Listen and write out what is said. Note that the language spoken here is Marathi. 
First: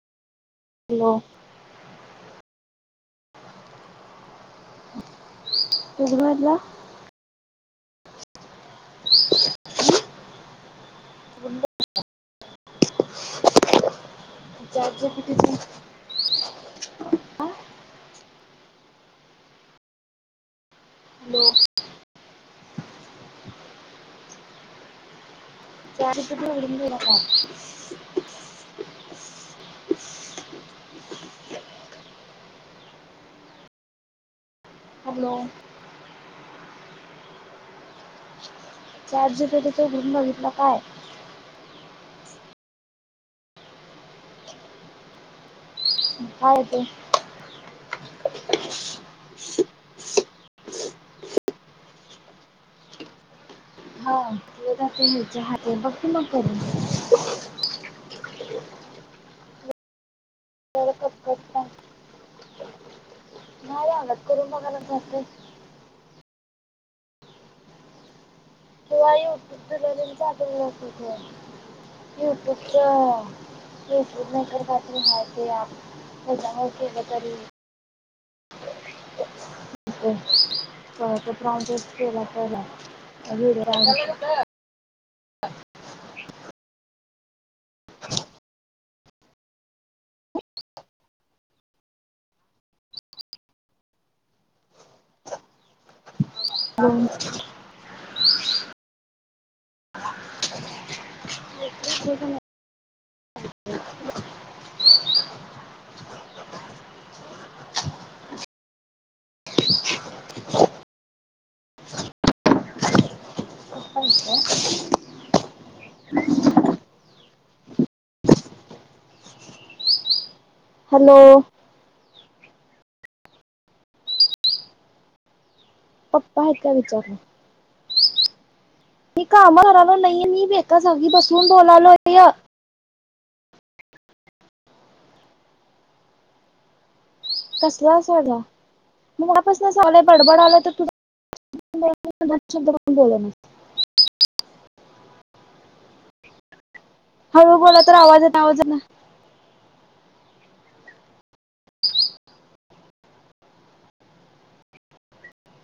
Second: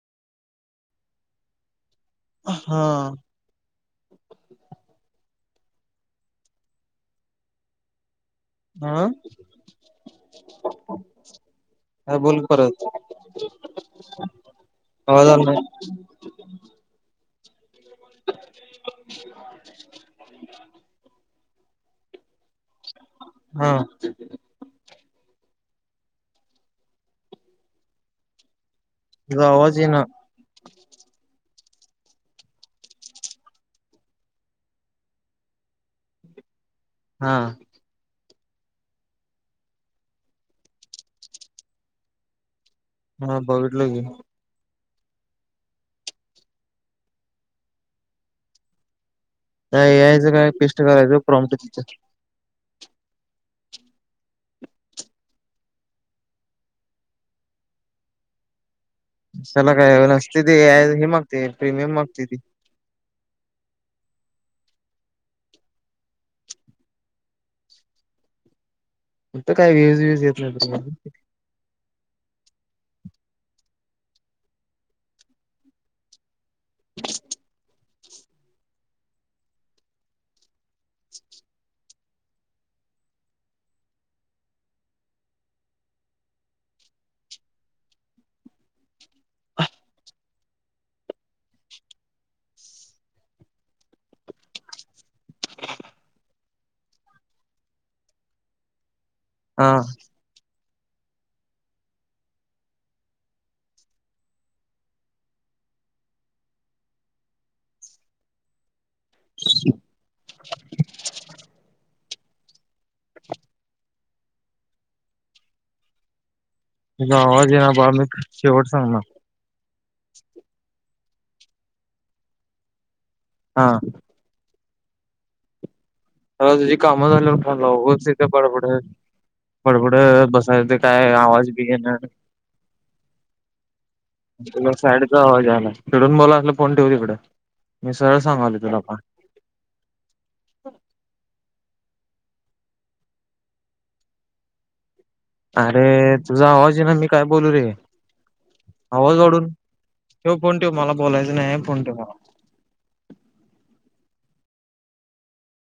म हां उघडू घातलीया हां [unintelligible] काय बोलनं परत चाट जी पी आवाज आला टी नाही ची हा [inaudible] हॅलो हं [unintelligible] ग आवाज ये ना हमलो हां चाट जी पी टी च घेऊन बघितलं काय हा बघितलं की काय ये ते [inaudible] काय यायचं काय पेस्ट करायचं प्रॉमुच्या तिथं एक हात ते ह्याच्या हाती बघ की मग करून कशाला काय नसते ती काय त्याला हे कटकट मागते नाही प्रीमियम मागते ती नाही आवडत करून बघायला जाते फक्त काय व्हूज बिज येत नाही [unintelligible] ते प्रीमियम पूर्ण का काय तरी हा ते ऍप हेजा मध्ये केल तरी [inaudible] [unintelligible] लोन [unintelligible] हां व्हिडिओ [unintelligible] तुझा आवाज ये ना बा मी शेवट सांगणार हॅलो हां पप्पा आ आहेत का तुझी काम विचारलं झाल्यावर फोन उगच इथं बंड बड मी काम करालो नाहीये बडबडत मी बसायच ते एका जागी काय बसून आवाज बि ये ना बोलालोय तुला साईडचा आवाज यायलाय तडून बोला असला फोन ठेव तिकड कसलं असायला मी पासना आलाय बडबडालय त तुझा [unintelligible] अरे तुझा आवाज ये ना मी काय बोलू हळू रे? बोला तर आवाज येत आवाज ना आवाज वाढून ठेव फोन ठेव मला बोलायचं नाही फोन ठेव बाबा